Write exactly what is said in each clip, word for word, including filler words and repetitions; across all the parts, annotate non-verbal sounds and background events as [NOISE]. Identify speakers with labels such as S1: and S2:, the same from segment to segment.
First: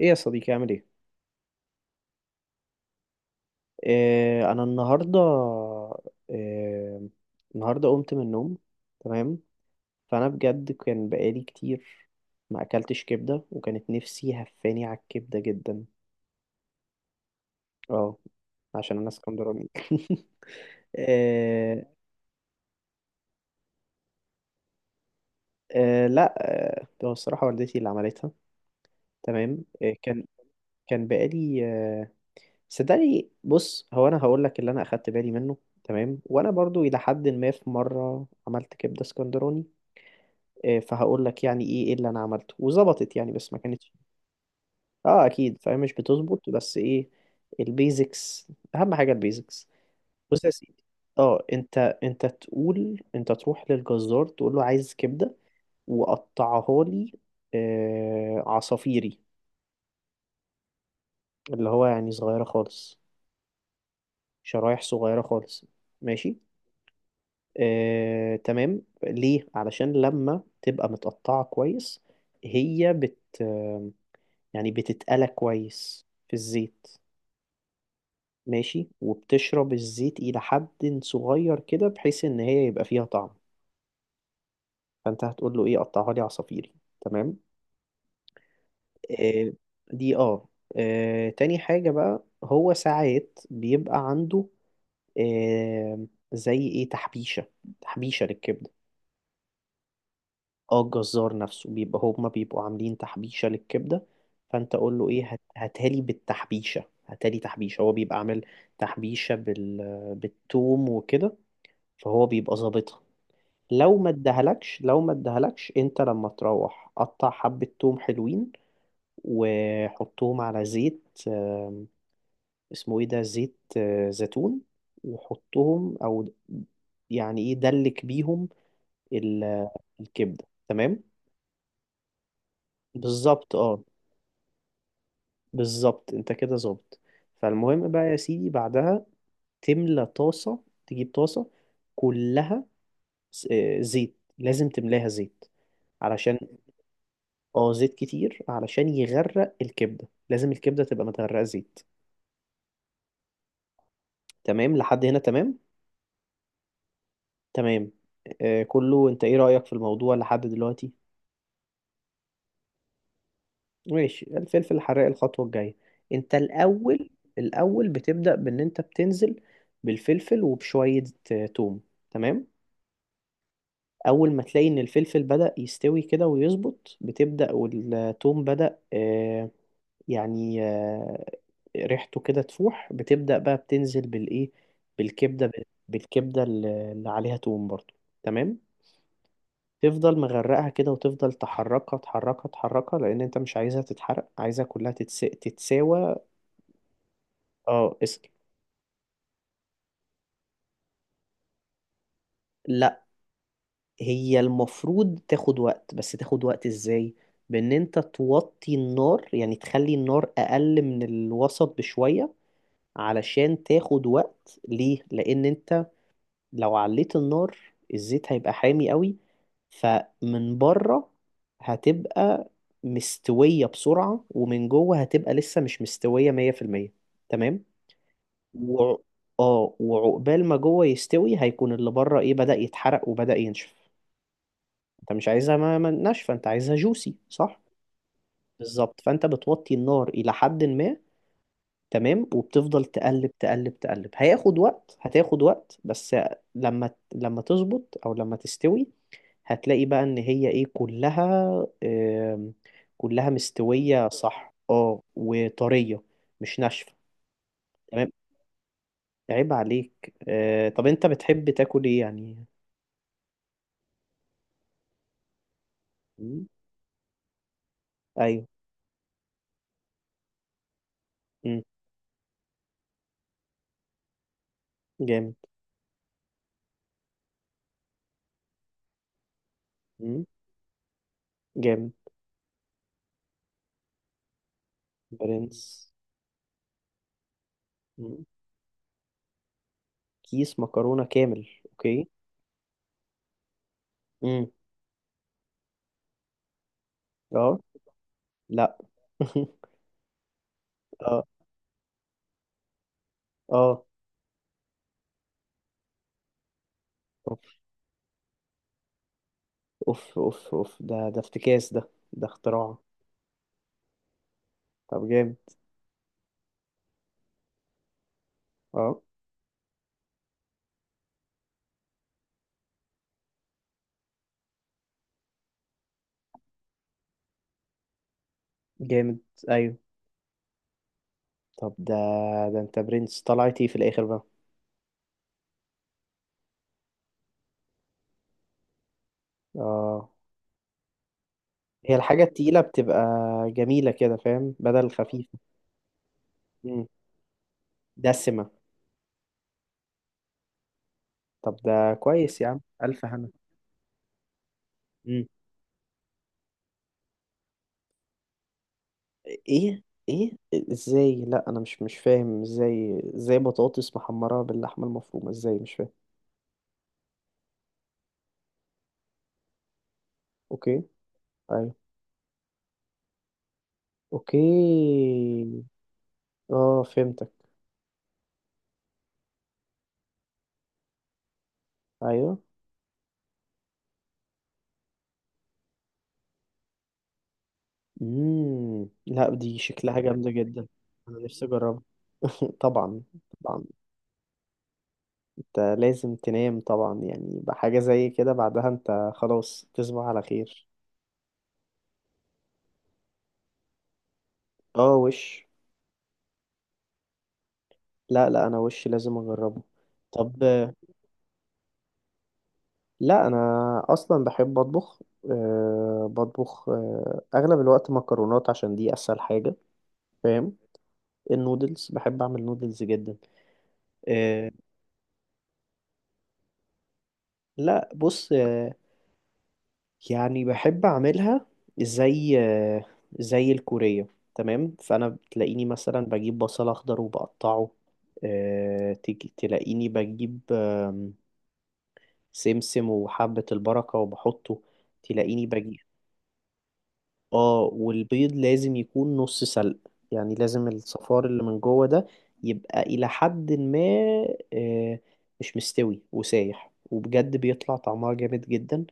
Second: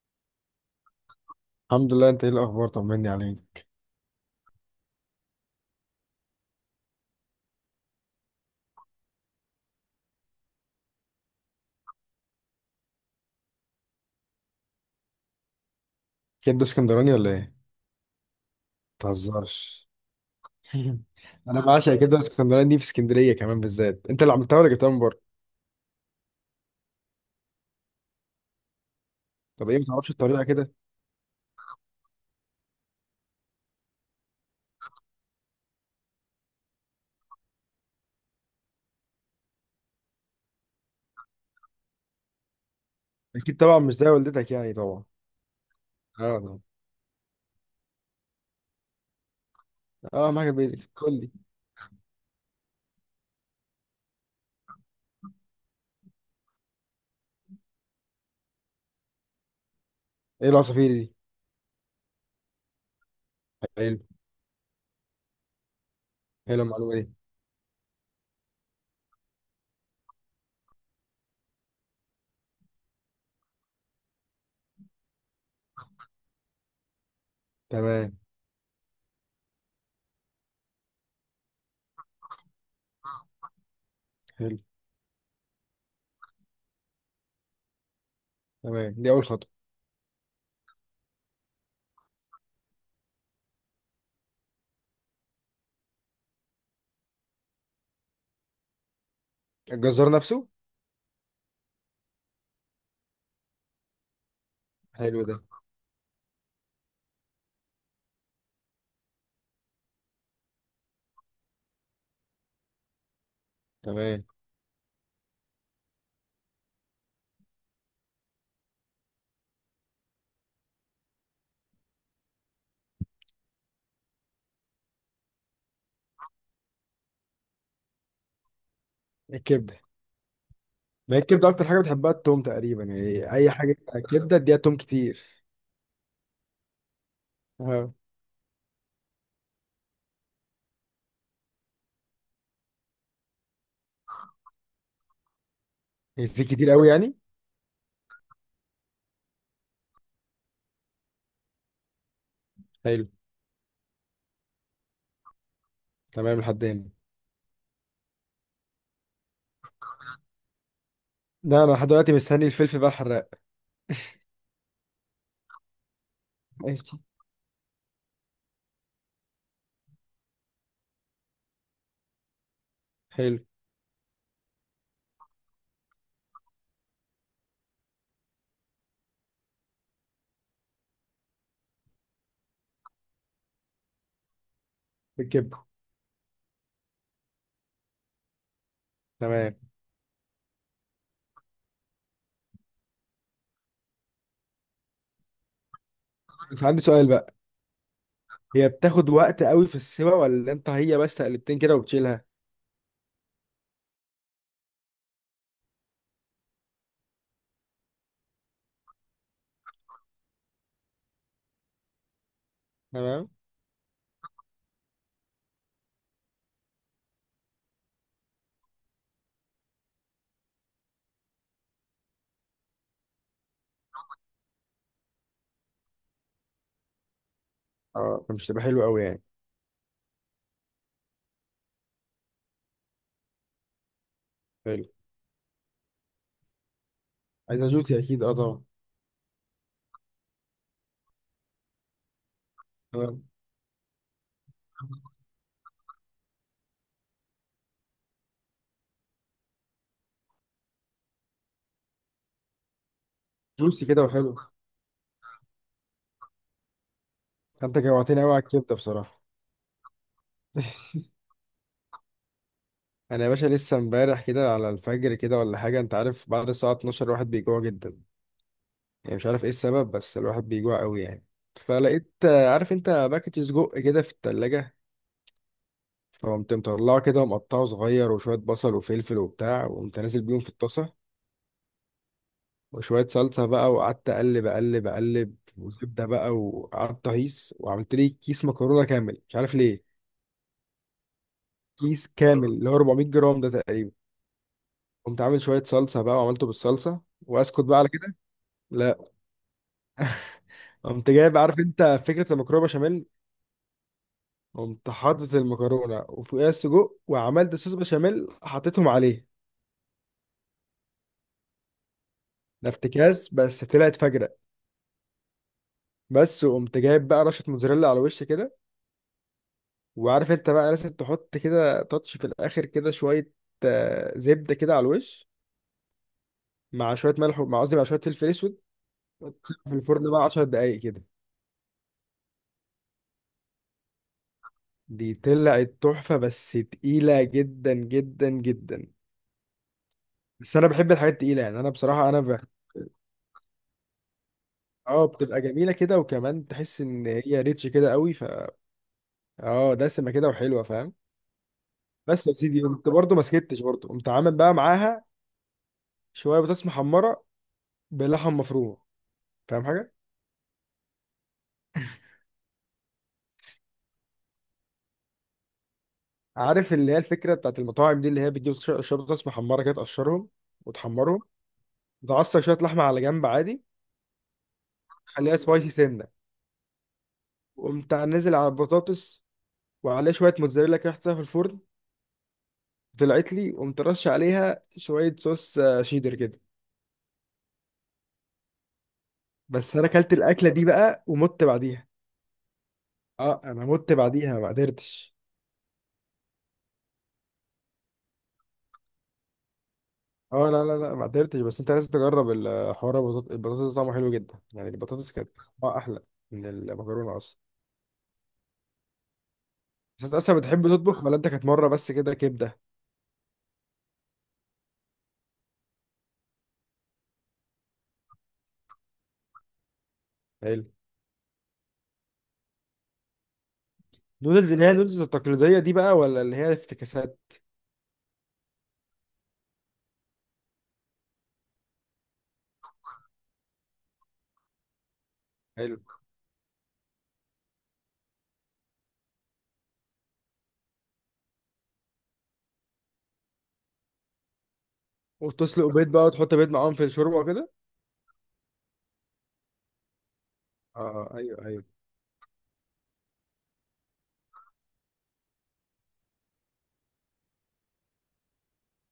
S1: ايه يا صديقي، عامل ايه؟
S2: الحمد لله، انت ايه الاخبار؟ طمني عليك.
S1: آه انا النهارده آه النهارده قمت من النوم. تمام. فانا بجد كان بقالي كتير ما اكلتش كبده، وكانت نفسي هفاني على الكبده جدا.
S2: كبده اسكندراني ولا ايه؟
S1: اه، عشان انا اسكندراني.
S2: متهزرش!
S1: [LAUGHS]
S2: [LAUGHS] انا
S1: آه،
S2: بعشق كبده اسكندراني دي في اسكندريه كمان بالذات، انت اللي عملتها ولا جبتها من بره؟
S1: آه، لا. آه هو الصراحه والدتي اللي عملتها. تمام.
S2: طب ايه، ما
S1: آه
S2: تعرفش
S1: كان
S2: الطريقه كده؟
S1: كان بقالي آه صدقني. بص، هو انا هقول لك اللي انا اخدت بالي منه. تمام. وانا برضو الى حد ما في مره عملت كبده اسكندراني. إيه، فهقول لك يعني ايه إيه اللي انا عملته وظبطت يعني، بس
S2: اكيد
S1: ما
S2: طبعا
S1: كانتش.
S2: مش زي والدتك يعني، طبعا.
S1: اه اكيد، فهي مش
S2: اه
S1: بتظبط،
S2: طبعا.
S1: بس ايه؟ البيزكس. اهم حاجه البيزكس.
S2: اه
S1: بص
S2: معاك،
S1: يا سيدي.
S2: البيت قول لي.
S1: اه انت انت تقول، انت تروح للجزار تقول له عايز كبده وقطعها لي آه عصافيري.
S2: ايه العصافير دي؟
S1: اللي هو يعني صغيره خالص،
S2: حلو.
S1: شرايح صغيره خالص. ماشي.
S2: حلو المعلومه دي.
S1: آه تمام. ليه؟ علشان لما تبقى متقطعه كويس، هي بت يعني بتتقلى كويس في الزيت.
S2: تمام.
S1: ماشي. وبتشرب الزيت إلى حد صغير كده، بحيث إن هي يبقى فيها طعم.
S2: حلو.
S1: فأنت هتقول له إيه؟ قطعها لي عصافيري. تمام.
S2: تمام، دي اول خطوه.
S1: آه دي آه. آه تاني حاجة بقى، هو ساعات بيبقى عنده آه زي إيه، تحبيشة، تحبيشة للكبدة.
S2: الجزار نفسه؟
S1: اه، الجزار نفسه بيبقى، هما بيبقوا عاملين تحبيشة للكبدة. فانت قول له
S2: حلو
S1: ايه،
S2: ده.
S1: هات- هاتها لي بالتحبيشة، هاتها لي تحبيشة، هو بيبقى عامل تحبيشة بال... بالثوم وكده. فهو بيبقى ظابطها. لو ما
S2: تمام.
S1: ادهلكش لو ما ادهلكش انت، لما تروح قطع حبة ثوم حلوين وحطهم على زيت آم، اسمه ايه ده، زيت آه، زيتون. وحطهم او، يعني ايه، دلك بيهم ال-
S2: الكبده.
S1: الكبدة. تمام.
S2: ما هي الكبده اكتر حاجه بتحبها التوم تقريبا، يعني اي
S1: بالظبط
S2: حاجه.
S1: اه
S2: كبده اديها توم كتير.
S1: بالظبط انت كده ظابط. فالمهم
S2: اه،
S1: بقى يا سيدي، بعدها تملى طاسة، تجيب طاسة كلها س- آه، زيت. لازم تملاها زيت، علشان...
S2: الزيت كتير قوي يعني؟
S1: اه زيت كتير، علشان يغرق الكبدة، لازم الكبدة تبقى متغرقة زيت.
S2: حلو.
S1: تمام لحد هنا. تمام.
S2: تمام لحد هنا.
S1: تمام. آه كله. انت ايه رأيك في الموضوع لحد دلوقتي؟
S2: ده انا لحد دلوقتي مستني الفلفل بقى الحراق.
S1: ماشي، الفلفل الحراق الخطوة الجاية. انت
S2: ماشي.
S1: الاول الاول بتبدأ بان انت بتنزل بالفلفل وبشوية آه، توم. تمام.
S2: حلو.
S1: اول ما تلاقي ان الفلفل بدأ يستوي كده ويظبط، بتبدأ، والثوم بدأ آه، يعني آه، ريحته كده تفوح، بتبدأ بقى بتنزل بالايه؟ بالكبدة.
S2: بالكبدة.
S1: بالكبدة اللي اللي عليها توم برضو. تمام.
S2: تمام.
S1: تفضل مغرقها كده، وتفضل تحركها تحركها تحركها، لان انت مش عايزها تتحرق، عايزها كلها تتس... تتساوى.
S2: بس عندي سؤال بقى.
S1: اه اسكت.
S2: هي بتاخد وقت قوي في السوا، ولا انت هي بس تقلبتين كده وبتشيلها؟
S1: هي المفروض تاخد وقت، بس تاخد وقت ازاي؟ بان انت توطي النار، يعني تخلي النار اقل من الوسط بشوية.
S2: تمام.
S1: علشان تاخد وقت. ليه؟ لان انت لو عليت النار، الزيت هيبقى حامي قوي، فمن بره هتبقى مستوية بسرعة، ومن جوه هتبقى لسه مش مستوية مية في المية. تمام.
S2: اه، فمش تبقى حلو
S1: وع...
S2: قوي يعني.
S1: اه وعقبال ما جوه يستوي، هيكون اللي بره ايه، بدأ يتحرق وبدأ ينشف.
S2: حلو.
S1: انت مش عايزها ما- ما- ناشفه، انت عايزها جوسي، صح؟
S2: عايزها جوسي اكيد، اه طبعا.
S1: بالظبط. فانت بتوطي النار الى حد ما. تمام. وبتفضل
S2: تمام.
S1: تقلب تقلب تقلب. هياخد وقت، هتاخد وقت بس. لما لما تظبط او لما تستوي، هتلاقي بقى ان هي ايه، كلها آم، كلها
S2: جوسي كده
S1: مستوية،
S2: وحلو.
S1: صح؟ اه، وطرية، مش ناشفة.
S2: انت
S1: تمام.
S2: جوعتني قوي على الكبده بصراحه.
S1: عيب عليك آه، طب انت بتحب تاكل ايه يعني؟
S2: انا يا باشا لسه امبارح كده على الفجر كده ولا حاجه، انت عارف
S1: مم.
S2: بعد الساعه الثانية عشرة الواحد بيجوع جدا.
S1: ايوه.
S2: يعني مش عارف ايه السبب، بس الواحد بيجوع قوي يعني.
S1: مم.
S2: فلقيت آه، عارف انت باكت سجق كده في التلاجة.
S1: جامد.
S2: فقمت مطلعه كده ومقطعه صغير وشوية بصل وفلفل وبتاع، وقمت نازل
S1: مم.
S2: بيهم في الطاسة.
S1: جامد.
S2: وشوية صلصة بقى، وقعدت أقلب أقلب أقلب
S1: برنس.
S2: وزبدة بقى، وقعدت أهيص وعملت لي كيس مكرونة كامل، مش عارف ليه.
S1: كيس مكرونة كامل،
S2: كيس
S1: اوكي.
S2: كامل اللي هو اربعميت جرام ده تقريبا.
S1: امم.
S2: قمت عامل شوية صلصة بقى وعملته بالصلصة،
S1: اه.
S2: وأسكت بقى على كده.
S1: لا.
S2: لا.
S1: [LAUGHS]
S2: قمت
S1: اه
S2: جايب، عارف أنت فكرة المكرونة بشاميل.
S1: اه،
S2: قمت حاطط المكرونة وفوقيها السجق، وعملت
S1: اوف
S2: صوص بشاميل حطيتهم عليه.
S1: اوف اوف اوف، ده ده افتكاس، ده ده
S2: ده
S1: اختراع.
S2: افتكاس بس طلعت فجرة.
S1: طب جامد.
S2: بس وقمت جايب بقى رشه موتزاريلا على وش كده.
S1: اه
S2: وعارف انت بقى لازم تحط كده تاتش في الاخر كده شويه، آه، زبده كده على الوش، مع شويه ملح و- مع قصدي مع شويه فلفل اسود.
S1: جامد.
S2: وتسيبها في
S1: ايوه.
S2: الفرن بقى عشر دقايق كده.
S1: طب ده ده انت برنس. طلعت ايه في الاخر بقى؟
S2: دي طلعت تحفه، بس تقيله جدا جدا جدا.
S1: اه.
S2: بس انا بحب الحاجات التقيله يعني، انا
S1: هي
S2: بصراحه انا
S1: الحاجة
S2: بح...
S1: التقيلة بتبقى جميلة كده، فاهم، بدل
S2: اه
S1: خفيفة.
S2: بتبقى جميله كده، وكمان تحس
S1: مم.
S2: ان هي ريتش كده قوي ف.
S1: دسمة.
S2: اه دسمه كده وحلوه، فاهم.
S1: طب ده
S2: بس يا
S1: كويس يا عم،
S2: سيدي، قمت
S1: ألف
S2: برضه ما
S1: هنا.
S2: سكتش، برضه قمت عامل بقى معاها
S1: مم.
S2: شويه بطاطس محمره بلحم مفروم. فاهم
S1: ايه؟
S2: حاجه؟
S1: ايه؟ ازاي؟ لا، انا مش مش فاهم. ازاي ازاي بطاطس محمرة باللحمة المفرومة؟ ازاي؟ مش فاهم.
S2: عارف اللي هي الفكره بتاعت المطاعم دي، اللي هي بتجيب ش- شوربه محمره كده، تقشرهم
S1: اوكي.
S2: وتحمرهم.
S1: ايوه.
S2: تعصر شويه لحمه على جنب عادي.
S1: اوكي.
S2: خليها سبايسي سنه.
S1: اه، فهمتك.
S2: وقمت نازل على البطاطس، وعليه شويه موتزاريلا كده حطيتها في الفرن.
S1: ايوه.
S2: طلعت لي، وقمت رش عليها شويه صوص آه، شيدر كده.
S1: امم. لا، دي
S2: بس انا
S1: شكلها
S2: اكلت
S1: جامده
S2: الاكله دي
S1: جدا.
S2: بقى
S1: انا
S2: ومت
S1: نفسي اجربها.
S2: بعديها.
S1: [LAUGHS] طبعا.
S2: اه
S1: طبعا
S2: انا مت بعديها، ما قدرتش.
S1: انت لازم تنام طبعا يعني، بحاجه زي كده بعدها انت خلاص تصبح على
S2: اه لا
S1: خير.
S2: لا لا، ما قدرتش. بس انت لازم تجرب الحوار. البطاطس البطاطس طعمه حلو جدا يعني،
S1: اه
S2: البطاطس كانت
S1: وش.
S2: طعمها احلى من المكرونه اصلا.
S1: لا لا، انا وش لازم اجربه.
S2: بس انت اصلا
S1: طب
S2: بتحب
S1: آه،
S2: تطبخ، ولا انت كانت مره بس كده كبده؟
S1: لا انا اصلا بحب اطبخ. أه بطبخ أه اغلب الوقت مكرونات، عشان دي اسهل حاجه. فاهم.
S2: حلو.
S1: النودلز، بحب اعمل نودلز جدا. آه،
S2: نودلز، اللي هي النودلز التقليديه دي بقى ولا اللي هي افتكاسات؟
S1: لا بص آه، يعني بحب اعملها زي آه، زي الكورية. تمام. فانا بتلاقيني
S2: حلو.
S1: مثلا بجيب بصل اخضر وبقطعه. آه، تيجي تلاقيني بجيب آم، سمسم وحبة البركة وبحطه. تلاقيني
S2: وتسلق
S1: بجيب.
S2: بيض بقى، وتحط بيض معاهم في الشوربه وكده.
S1: اه، والبيض لازم يكون نص سلق، يعني لازم
S2: اه. آه،
S1: الصفار اللي
S2: ايوه
S1: من
S2: ايوه.
S1: جوه ده يبقى إلى حد ما آه، مش مستوي وسايح، وبجد بيطلع طعمها جامد جدا.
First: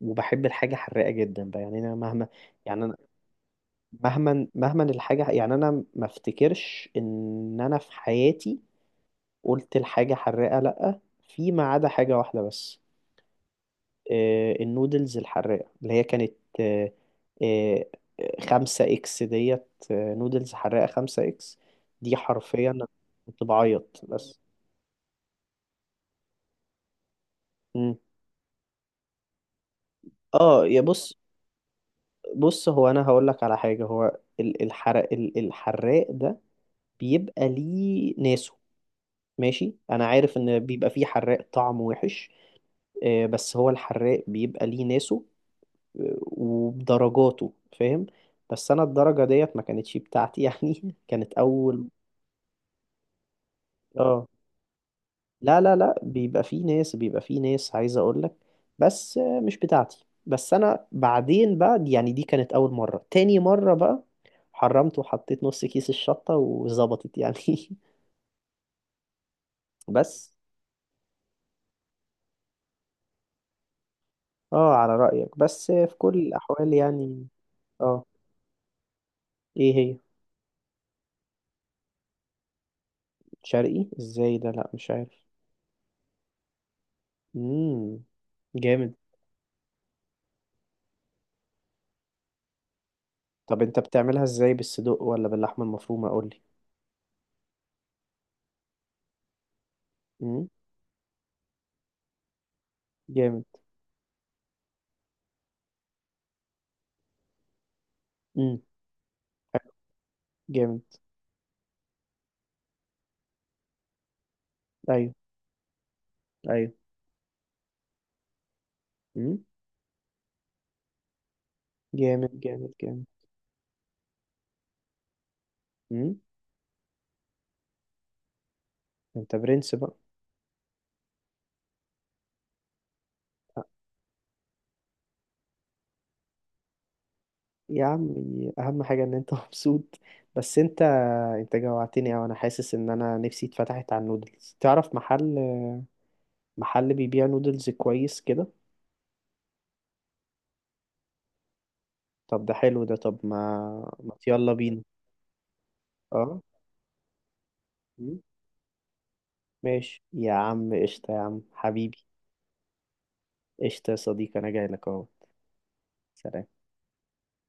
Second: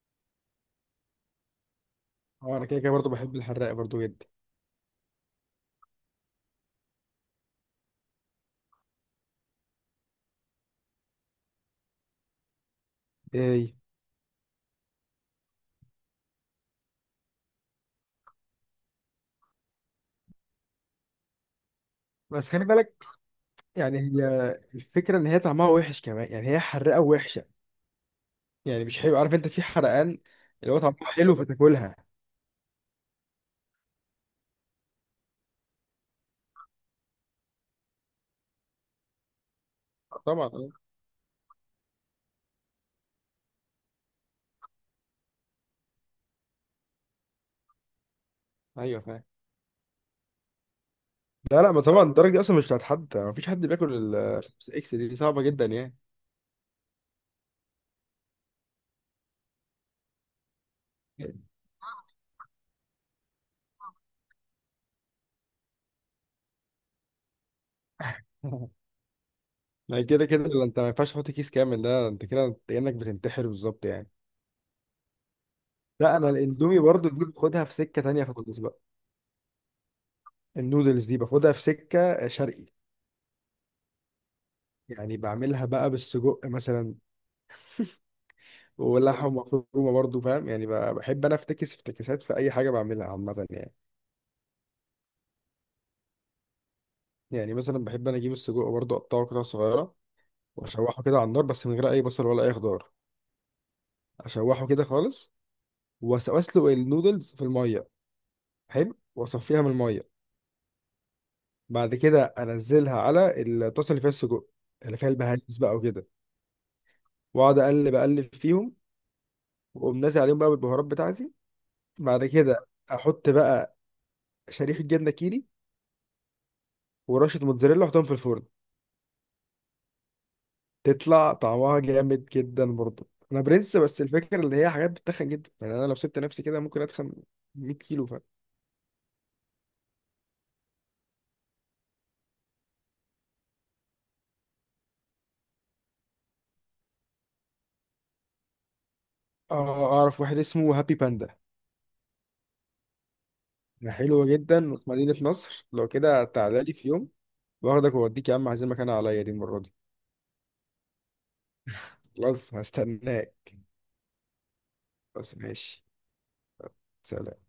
S1: وبحب الحاجة حراقة جدا بقى، يعني أنا مهما
S2: اه انا كده
S1: يعني
S2: كده
S1: أنا
S2: برضه بحب الحراق برضه جدا.
S1: مهما مهما الحاجة. يعني أنا ما افتكرش إن أنا في حياتي قلت الحاجة حراقة، لأ، فيما عدا حاجة واحدة بس.
S2: ايه؟
S1: آه، النودلز الحراقة اللي هي كانت آه، آه، خمسة إكس ديت آه، نودلز حراقة خمسة إكس. دي
S2: بس خلي
S1: حرفيا أنا
S2: بالك.
S1: كنت
S2: يعني
S1: بعيط
S2: هي
S1: بس.
S2: الفكره ان هي طعمها وحش كمان، يعني هي حراقه وحشه.
S1: مم.
S2: يعني مش حلو، عارف انت في حرقان
S1: اه
S2: اللي هو
S1: يا
S2: طعمها
S1: بص.
S2: حلو فتاكلها.
S1: بص، هو أنا هقول لك على حاجة. هو ال- الحرق ال- الحراق ده بيبقى ليه ناسه. ماشي، أنا
S2: آه،
S1: عارف
S2: طبعا
S1: إن
S2: آه.
S1: بيبقى فيه حراق طعم وحش. آه، بس هو الحراق بيبقى ليه ناسه. آه، وبدرجاته. فاهم. بس أنا
S2: ايوه فاهم.
S1: الدرجة ديت ما كانتش بتاعتي يعني، [LAUGHS] كانت
S2: لا لا، ما
S1: أول...
S2: طبعا الدرجه دي اصلا مش بتاعت حد، مفيش حد بياكل
S1: اه
S2: ال خمسة اكس دي, دي صعبه
S1: لا
S2: جدا
S1: لا لا،
S2: يعني.
S1: بيبقى في ناس بيبقى في ناس عايز اقول لك. بس آه، مش بتاعتي. بس انا بعدين بقى، يعني دي كانت اول مرة. تاني مرة بقى حرمت وحطيت نص كيس الشطة وظبطت يعني. [LAUGHS]
S2: [LAUGHS] ما هي كده
S1: بس
S2: كده، لو انت ما ينفعش تحط كيس كامل ده، انت كده انت كانك بتنتحر بالظبط يعني.
S1: اه على رأيك، بس آه، في
S2: لا
S1: كل
S2: انا
S1: الاحوال
S2: الاندومي برضو دي
S1: يعني.
S2: باخدها في سكه
S1: اه،
S2: تانية خالص بقى.
S1: ايه هي؟
S2: النودلز دي باخدها في سكه شرقي.
S1: شرقي ازاي ده؟ لا، مش
S2: يعني
S1: عارف.
S2: بعملها بقى بالسجق مثلا،
S1: امم. جامد.
S2: ولحم مفرومه برضو، فاهم يعني؟ ب- بحب انا افتكس افتكاسات في اي حاجه بعملها عامه
S1: طب
S2: يعني.
S1: انت بتعملها ازاي، بالصدوق ولا باللحمة المفرومة؟ قولي.
S2: يعني مثلا بحب انا اجيب السجق برضو، اقطعه قطع صغيره،
S1: امم.
S2: واشوحه كده على النار بس من غير اي بصل ولا اي خضار.
S1: جامد.
S2: اشوحه كده خالص. وأس- واسلق النودلز في الميه.
S1: امم.
S2: حلو، واصفيها من الميه.
S1: جامد.
S2: بعد كده انزلها على الطاسه اللي فيها السجق، اللي فيها
S1: ايوه.
S2: البهارات بقى وكده.
S1: ايوه.
S2: واقعد اقلب اقلب فيهم،
S1: امم.
S2: واقوم نازل عليهم بقى بالبهارات بتاعتي. بعد
S1: جامد.
S2: كده
S1: جامد. جامد.
S2: احط بقى شريحه جبنه كيري
S1: امم.
S2: ورشه موتزاريلا، واحطهم في الفرن.
S1: انت برنس بقى.
S2: تطلع طعمها جامد جدا، برضه انا برنس. بس الفكره اللي هي حاجات بتتخن جدا يعني، انا لو سبت نفسي كده ممكن اتخن ميت
S1: يا
S2: كيلو
S1: عم،
S2: ف.
S1: اهم حاجه ان انت [LAUGHS] مبسوط. بس انت انت جوعتني اوي. انا حاسس ان انا نفسي اتفتحت على النودلز. تعرف محل محل بيبيع نودلز كويس كده؟
S2: اه، اعرف واحد اسمه هابي باندا.
S1: طب ده حلو ده، طب ما
S2: ده
S1: ما
S2: حلو
S1: يلا
S2: جدا
S1: بينا.
S2: وفي مدينه نصر، لو كده
S1: اه.
S2: تعالى لي في يوم واخدك
S1: مم.
S2: واوديك. يا عم، عايزين مكان عليا دي المره دي.
S1: ماشي يا عم، قشطه يا عم حبيبي.
S2: خلاص هستناك.
S1: قشطه يا صديقي، انا جاي لك اهو.
S2: بس ماشي.
S1: سلام.
S2: سلام.